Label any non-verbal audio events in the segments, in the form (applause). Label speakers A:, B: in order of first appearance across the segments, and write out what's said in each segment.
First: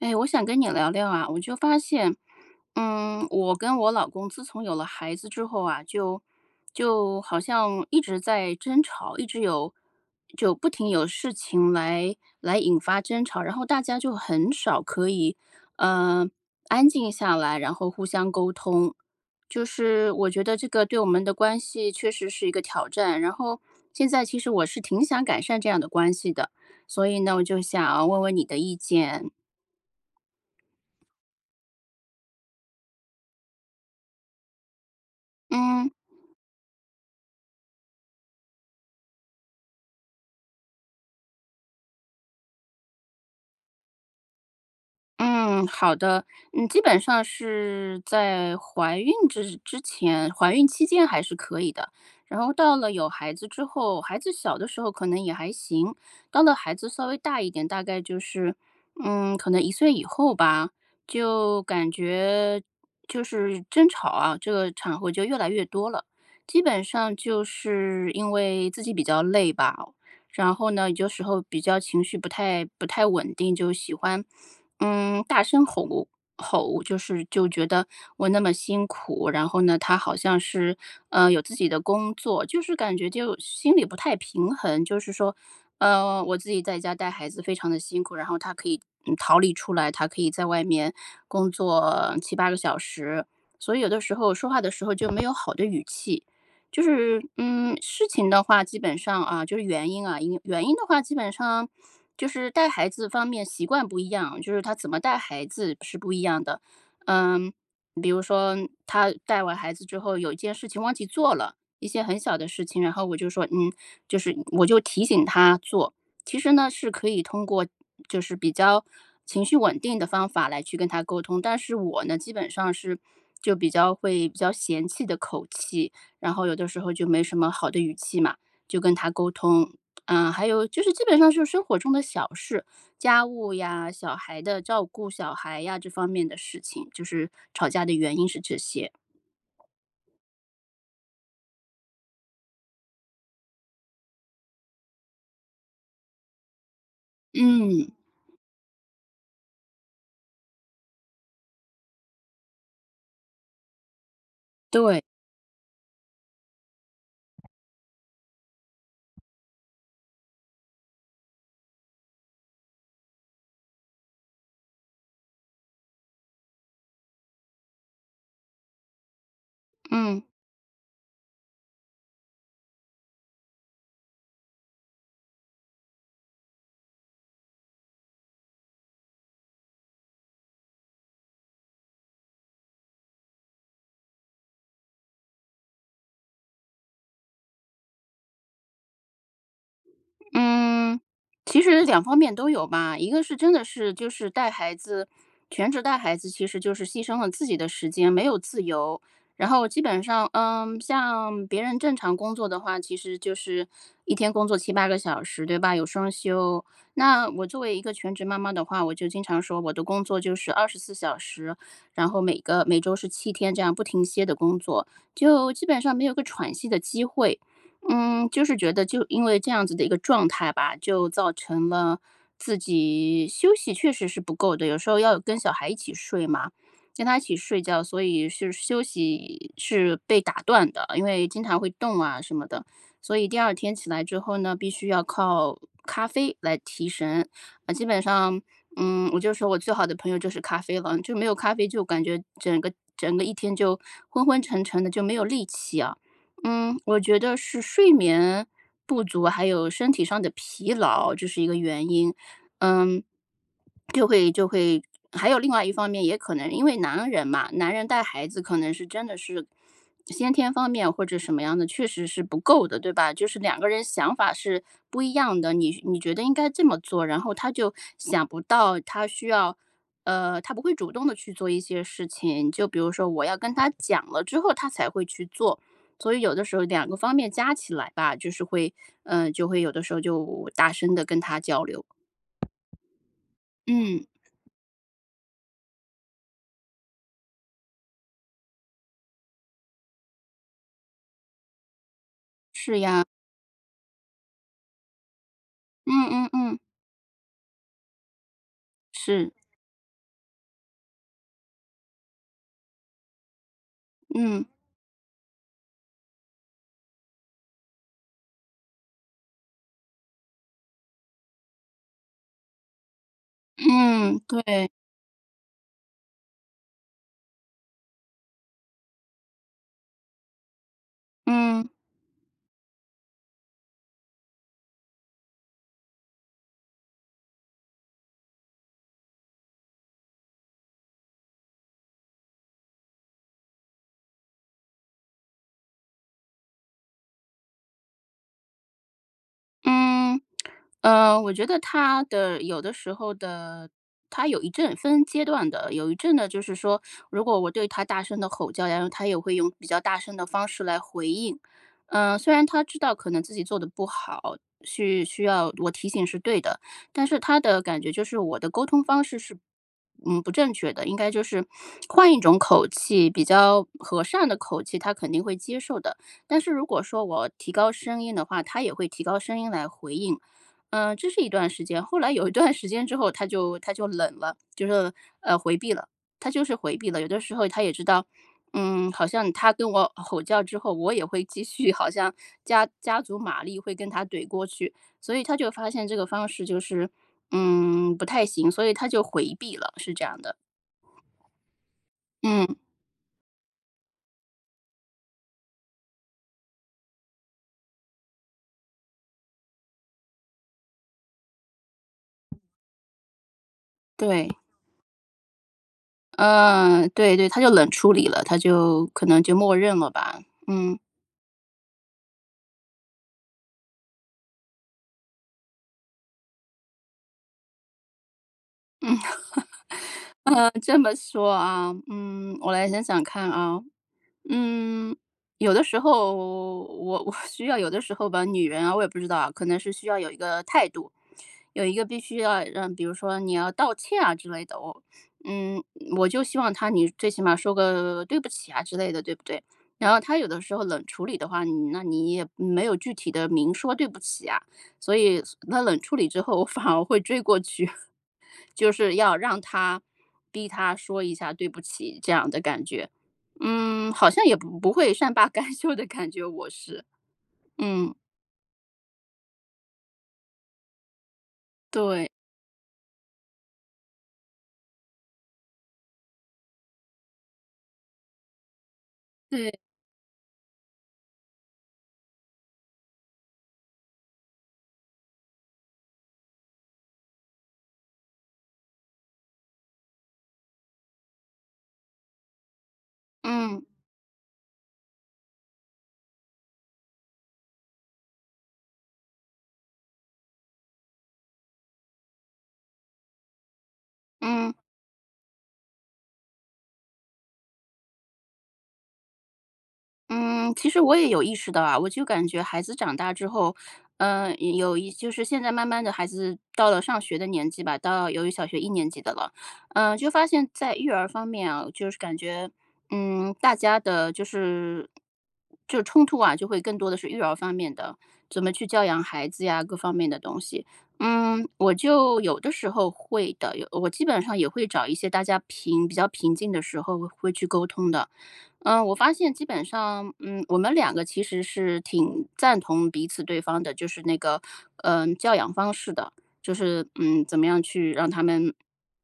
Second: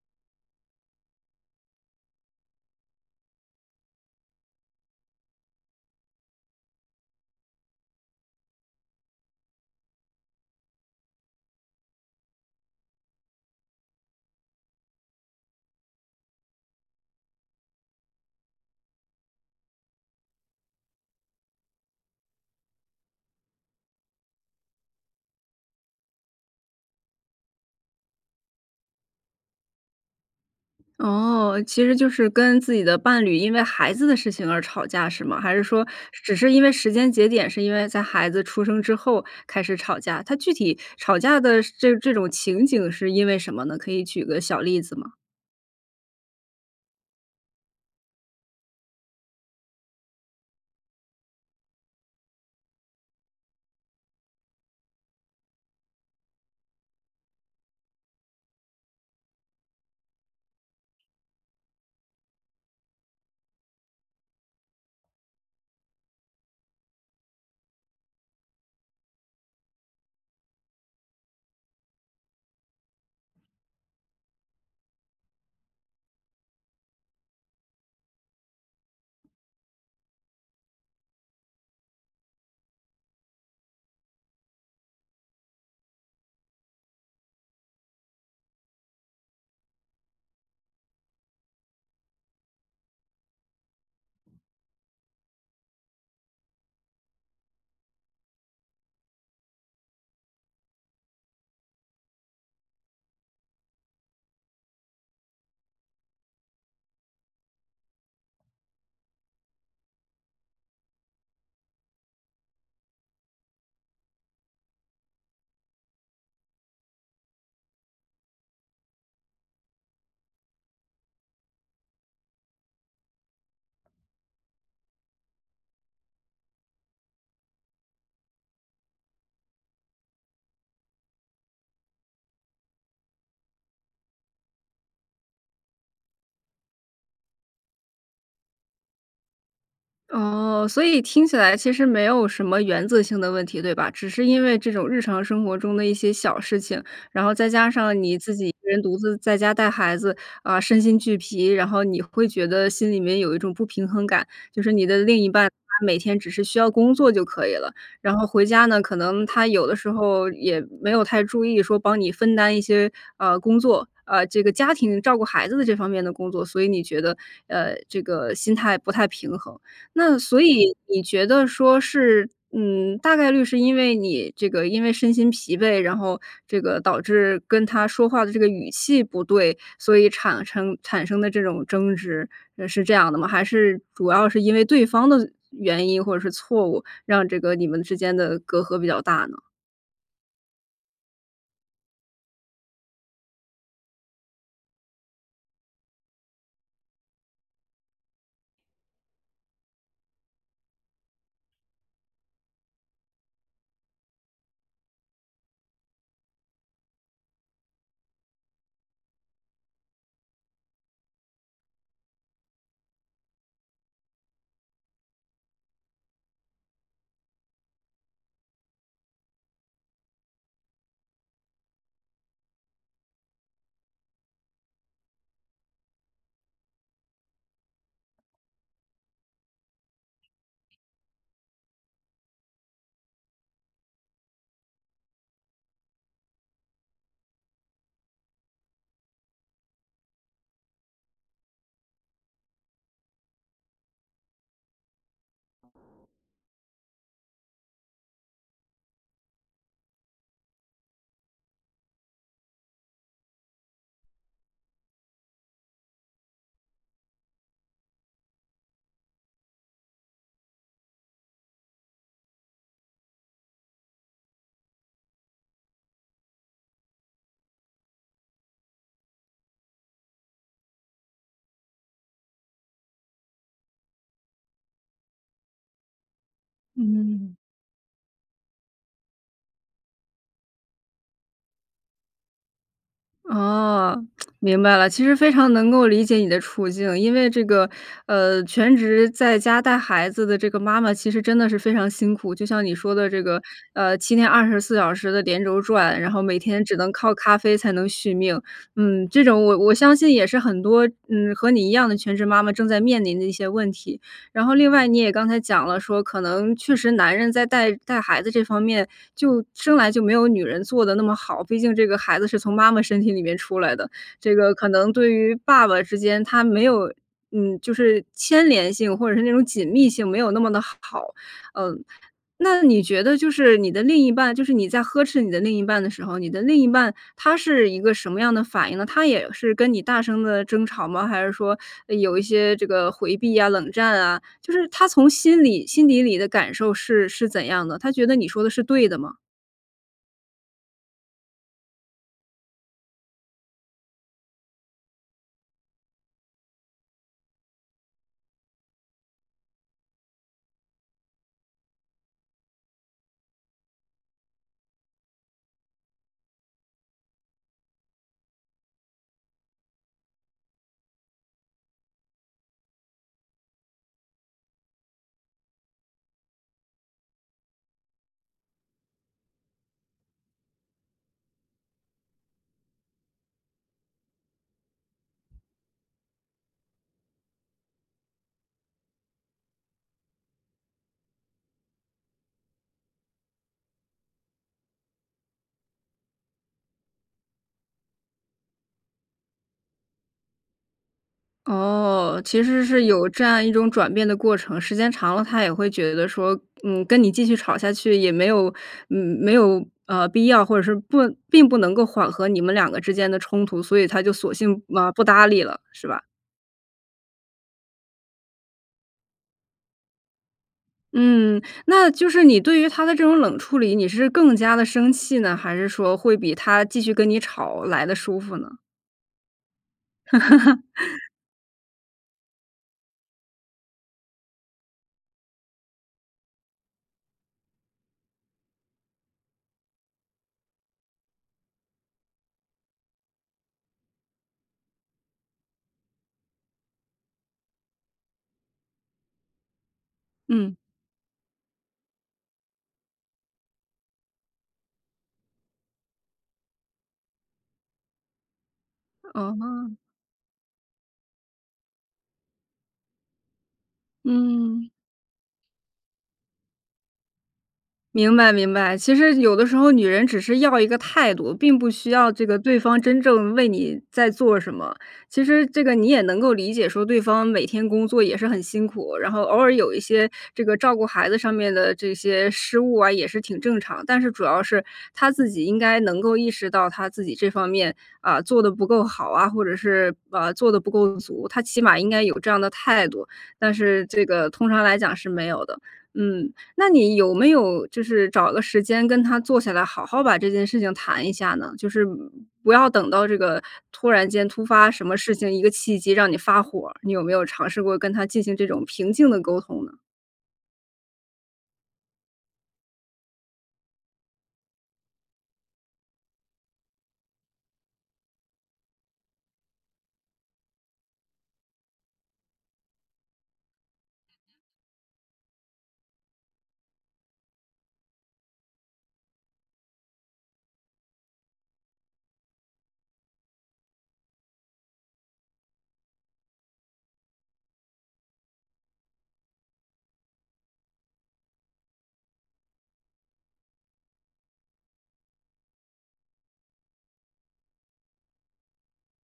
A: 哎，我想跟你聊聊啊，我就发现，嗯，我跟我老公自从有了孩子之后啊，就就好像一直在争吵，一直有就不停有事情来来引发争吵，然后大家就很少可以，呃，安静下来，然后互相沟通，就是我觉得这个对我们的关系确实是一个挑战，然后现在其实我是挺想改善这样的关系的。所以呢，我就想要问问你的意见。
B: 哦，其实就是跟自己的伴侣因为孩子的事情而吵架是吗？还是说
A: 嗯。
B: 只是因为时间节点是因为在孩子出生之后开始吵架，它具体吵架的这这种情景是因为什么呢？可以举个小例子吗？
A: 嗯，好的。嗯，基本上是在怀孕之之前，怀孕期间还是可以的，然后到了有孩子之后，孩子小的时候可能也还行。到了孩子稍微大一点，大概就是，嗯，可能1岁以后吧，就感觉就是争吵啊，这个场合就越来越多了，基本上就是因为自己比较累吧。然后呢，有些时候比较情绪不太不太稳定，就喜欢，嗯，大声吼吼，就是就觉得我那么辛苦，然后呢，他好像是，呃，有自己的工作，就是感觉就心里不太平衡，就是说，呃，我自己在家带孩子非常地辛苦，然后他可以，嗯，逃离出来，他可以在外面工作7-8个小时，所以有的时候说话的时候就没有好的语气。就是，嗯，事情的话，基本上啊，就是原因啊，因原因的话基本上就是带孩子方面习惯不一样，就是他怎么带孩子是不一样的。嗯，比如说他带完孩子之后，有一件事情忘记做了，一些很小的事情，然后我就说，嗯，就是我就提醒他做。其实呢，是可以通过就是比较情绪稳定的方法来去跟他沟通。但是我呢，基本上是就比较会比较嫌弃的口气，然后有的时候就没什么好的语气嘛，就跟他沟通。啊，还有就是基本上是生活中的小事，家务呀、小孩的照顾、小孩呀这方面的事情，就是吵架的原因是这些。
B: 哦，所以听起来其实没有什么原则性的问题，对吧？只是因为这种日常生活中的一些小事情，然后再加
A: 嗯。
B: 上你自己一个人独自在家带孩子，呃，身心俱疲，然后你会觉得心里面有一种不平衡感，就是你的
A: 对。
B: 另一半他每天只是需要工作就可以了。然后回家呢，可能他有的时候也没有太注意说帮你分担一些呃，工作，呃这个家庭照顾孩子的这方面的工作，所以你觉得呃这个心态不太平衡。那
A: 嗯。
B: 所以你觉得说是，嗯，大概率是因为你这个因为身心疲惫，然后这个导致跟他说话的这个语气不对，所以产称产生的这种争执，呃，是这样的吗？还是主要是因为对方的原因或者是错误，让这个你们之间的隔阂比较大呢？
A: 嗯。其实2方面都有吧，一个是真的是就是带孩子全职带孩子其实就是牺牲了自己的时间，没有自由。然后基本上，嗯，像别人正常工作的话，其实就是一天工作7、8个小时，对吧？有双休。那我作为一个全职妈妈的话，我就经常说我的工作就是24小时，然后每个每周是7天这样不停歇地工作，就基本上没有个喘息的机会。嗯，就是觉得就因为这样子的一个状态吧，就造成了自己休息确实是不够的。有时候要跟小孩一起睡嘛，跟她一起睡觉，所以是休息是被打断的，因为经常会动啊什么的，所以第2天起来之后呢，必须要靠咖啡来提神。嗯，基本上嗯，我就说我最好的朋友就是咖啡了，就没有咖啡就感觉整个整个一天就昏昏沉沉的，就没有力气啊。嗯，我觉得是睡眠不足，还有身体上的疲劳，这是一个原因。嗯。就会就会还有另外一方面也可能因为男人嘛，男人带孩子可能是真的是先天方面或者什么样的，确实是不够的，对吧？就是2个人想法是不一样的，你你觉得应该这么做，然后他就想不到他需要，呃，他不会主动地去做一些事情，就比如说我要跟他讲了之后，他才会去做。所以有的时候2个方面
B: 嗯。
A: 加起来吧，就是会呃就会有的时候就大声地跟他交流。
B: 哦，
A: 嗯。
B: (tsk) 明白了。其实非常能够理解你的处境，因为这个，呃，全职在家带孩子的这个妈妈其实真的是非常辛苦，就像你
A: 是
B: 说
A: 呀。
B: 的这个，呃，7天24小时的连轴转，
A: 嗯，
B: 然后
A: 嗯，
B: 每
A: 嗯。
B: 天只能靠咖啡才能续命。嗯，这
A: 是。
B: 种我我相信也是很多，嗯，和你一样的全职妈妈正在面临的一些问题。
A: 嗯。
B: 然后另外，你也刚才讲了，说可能确实男人在带带孩子这方面就生来就没有女人做得那么好。毕竟这个孩子是从妈妈身体里面出来的，
A: 嗯，
B: 这个
A: 对。
B: 可能对于爸爸之间，他没有，嗯，就是牵连性，或者是那种紧密性没有那么得好。
A: 嗯。
B: 呃，那你觉得就是你的另一半就是你在呵斥你的另一半的时候，你的另一半他是一个什么样的反应呢？他也是跟你大声地争吵吗？还是说呃有一些这个回避呀、冷战啊？就是他从心里心底里的感受是是怎样的？他觉得你说的是对的吗？
A: 嗯，(smacks lips) 呃，我觉得他的有的时候的他有一阵分阶段的。有一阵的就是说，如果我对他大声地吼叫，然后，他也会用比较大声的方式来回应。呃，虽然他知道可能自己做得不好，续需要我提醒是对的，但是他的感觉就是我的沟通方式是，嗯，不正确的，应该就是 (smacks lips) 换一种口气，比较和善的口气他肯定会接受的。但是如果说我提高声音的话，他也会提高声音来回应。嗯，这是一段时间，后来有一段时间之后，他就他就冷了，就是，呃，回避了，他就是回避了。有的时候他也知道，嗯，好像他跟我吼叫之后，我也会继续好像加加足马力会跟他怼过去，所以他就发现这个方式就是，嗯，不太行，所以他就回避了，是这样的。
B: 哦，其
A: 嗯。
B: 实是有这样一种转变的过程，时间长了，他也会觉得说，嗯，跟你继续吵下去，也没有没有，啊，必要，或者是不并不能够缓和你们两个之间的冲突，所以他就
A: 对。
B: 索性，呃，不搭理了，是吧？
A: 嗯，对对，他就冷处理了，他就可能就默认了吧。嗯。
B: 嗯，那就是你对于他的这种冷处理，你是更加地生气呢？还是说会比他继续跟你吵来得舒服呢？
A: 嗯。(laughs) 嗯，这么
B: (laughs)
A: 说啊，嗯，我来想想看啊。嗯，有的时候我我需要有的时候吧，女人啊，我也不知道啊，可能是需要有一个态度，有一个必须要让比如说你要道歉啊之类的哦。嗯，我就希望他你最起码说个对不起啊之类的，对不对？然后他有的时
B: 嗯。
A: 候冷处理的话，你那你也没有具体地明说对不起啊，所以，所那冷处理之后我反而会追过去，就是要
B: 嗯
A: 让
B: 哼。
A: 他逼他说一下对不起这样的感觉。嗯，好像也不
B: 嗯。
A: 不会善罢甘休的感觉，我是。嗯。
B: 明白，明白，其实有的时候，女人只是要一个态度，并不需
A: 对。
B: 要这个对方真正为你在做什么。其实这个你也能够理解说对方每天工作也是很辛苦，然后偶
A: 对。
B: 尔有一些这个照顾孩子上面的这些失误啊，也是挺正常，但是主要是他自己应该能够意识到他自己这方面，啊，做得不够好啊，或者是，啊，把做的不够足，他起码应该有这样的态度，但
A: 嗯。
B: 是这个通常来讲是没有的。嗯，那你有没有就是找个时间跟他坐下来好好把这件事情谈一下呢？就是不要等到这个突然间突
A: 嗯。
B: 发什么事情，一个契机让你发火儿，你有没有尝试过跟他进行这种平静地沟通呢？
A: 嗯，其实我也有意识到啊，我就感觉孩子长大之后，嗯，有一就是现在慢慢地孩子到了上学的年纪吧，到由于小学1年级的了，嗯，就发现在育儿方面啊，就是感觉，嗯，大家的就是就冲突啊，就会更多的是育儿方面的，怎么去教养孩子呀、各方面的东西。嗯，我就有的时候会的，有我基本上也会找一些大家平比较平静的时候会去沟通的。呃，我发现基本上，嗯，我们两个其实是挺赞同彼此对方的，就是那个，嗯，教养方式的。就是，嗯，怎么样去让他们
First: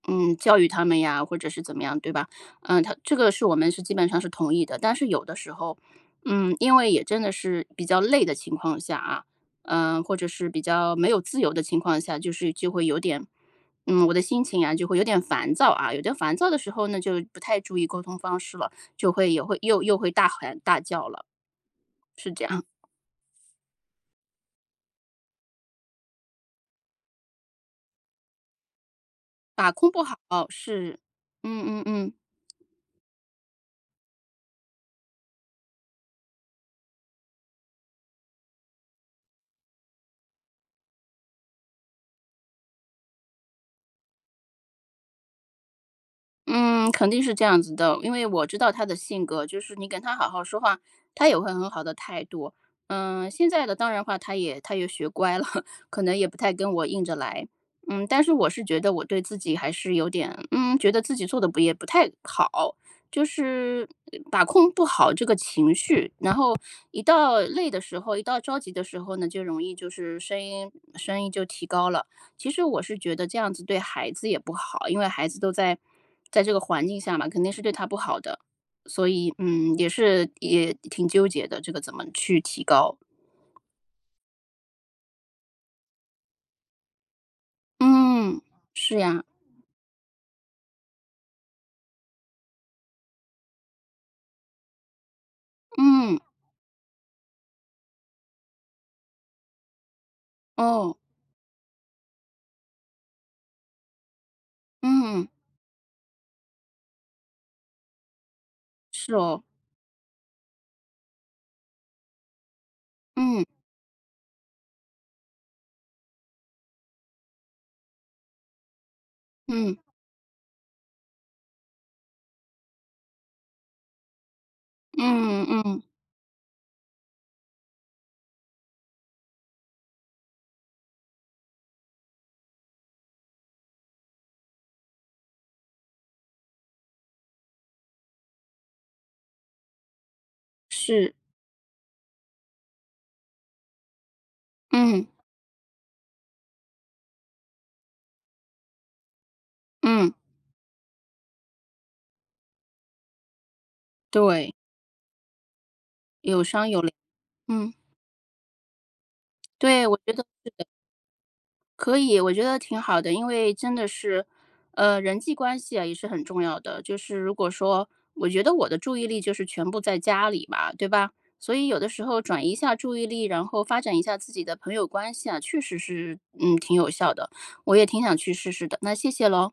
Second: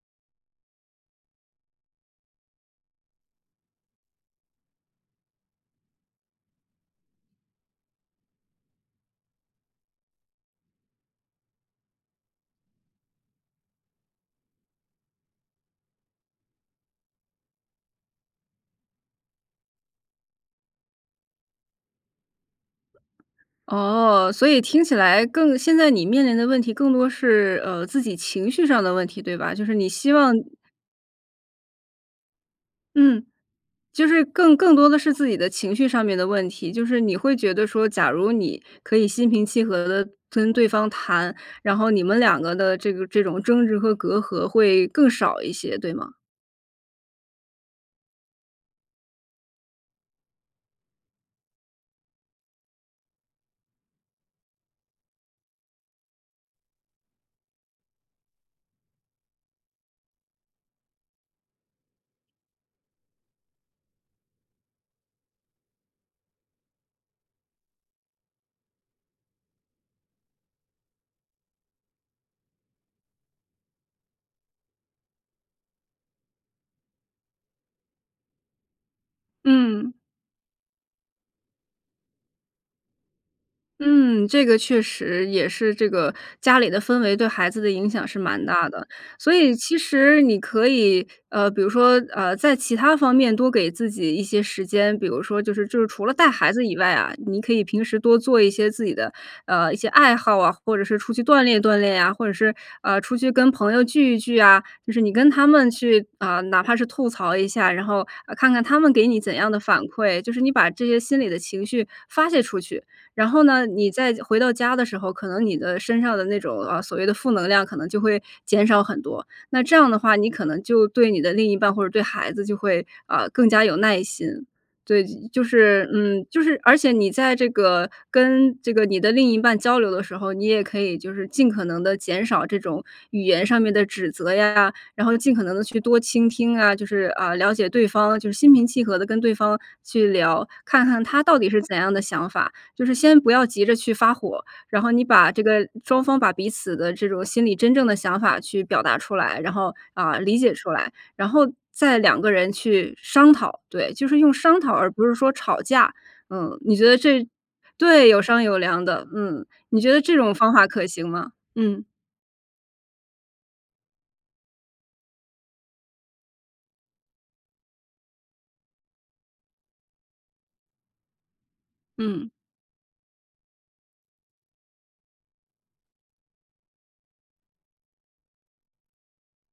A: 嗯，教育他们呀，或者是怎么样，对吧？呃，他这个是我们是基本上是同意的，但是有的时候，嗯，因为也真的是比较累的情况下啊，呃，或者是比较没有自由的情况下，就是就会有点，嗯，我的心情啊就会有点烦躁啊，有点烦躁的时候呢，就不太注意沟通方式了，就会也会又又会大喊大叫了。是这样。
B: 哦，所以听起来更现在你面临的问题更多是，呃，自己情绪上的问题，对吧？就
A: 把
B: 是你
A: 控不
B: 希
A: 好，
B: 望
A: 是，嗯嗯嗯。
B: 嗯。就是更更多的是自己的情绪上面的问题，就是你会觉得说，假如你可以心平气和地跟对方谈，然后你们两个的这个这种争执和隔阂会更少一些，对吗？
A: 嗯，肯定是这样子的，因为我知道他的性格，就是你跟他好好说话，他也会很好的态度。呃，现在的当然的话，他也他也学乖了，(laughs) 可能也不太跟我硬着来。嗯，但是我是觉得我对自己还是有点嗯，觉得自己做得不也不太好，就是，把控不好这个情绪，然后一到累的时候，一到着急的时候呢，就容易就是声音声音就提高了。其实我是觉得这样子对孩子也不好，因为孩子都在在这个环境下嘛，肯定是对他不好的。所以，嗯，也
B: 嗯。
A: 是也挺纠结的，这个怎么去提高。
B: 嗯，这个确实也是这个，家里的氛围对孩子的影响是
A: 嗯，
B: 蛮大的，
A: 是呀。
B: 所以其实你可以，呃，比如说，呃，在其他方面多给自己一些时间，比如说就是就是除了
A: 嗯。
B: 带孩子以外啊，你可以平时多做一些自己的，呃，一些爱好啊，或者
A: 哦。
B: 是出去锻炼锻炼呀，或者是，呃，出去跟朋友聚一聚啊，就是你
A: 嗯。
B: 跟他们去，呃，哪怕是吐槽一下，然后，呃，看看他们给
A: 是
B: 你怎
A: 哦。
B: 样的反馈。就是你把这些心里的情绪发泄出去。然后
A: 嗯。
B: 你再回到家的时候，可能你的身上的那种，呃，所谓的负能量可能就会减少很多。那这
A: 嗯。
B: 样的话，你可能就对你的另一半或者对孩子就会，呃，更加有耐心。对，就就
A: 嗯嗯，嗯。
B: 是，就是，而且你在这个跟这个你的另一半交流的时候，你也可以就是尽可能的减少这种语言上面的指责呀，然后尽可能地去多倾听啊，就是，呃，了解对方，就是心平气和地跟对方去聊，看看
A: 是。
B: 他到底是怎样的想法，就是先不要急着去发火，然后你
A: 嗯。
B: 把这个，双方把彼此的这种心里真正的想法去表达出来，然后，
A: 嗯。
B: 呃，理解出来，然后再两个人去商讨，对，就是用
A: 对。
B: 商讨而不是说吵架。
A: 有
B: 嗯。
A: 商
B: 你
A: 有
B: 觉
A: 量，
B: 得这
A: 嗯。
B: 对，有商有量的，嗯。你
A: 对，
B: 觉
A: 我
B: 得
A: 觉
B: 这
A: 得
B: 种方
A: 是的。
B: 法可行吗？嗯。
A: 可以，我觉得挺好的，因为真的是，呃，人际关系啊，也是很重要的。就是如果说，我觉得我的注意力就是全部在家里嘛，对吧。所以有的时候
B: 嗯。
A: 转移一下注意力，然后发展一下自己的朋友关系啊，确实是，嗯，挺有效的。我也挺想去试试的，那谢谢咯。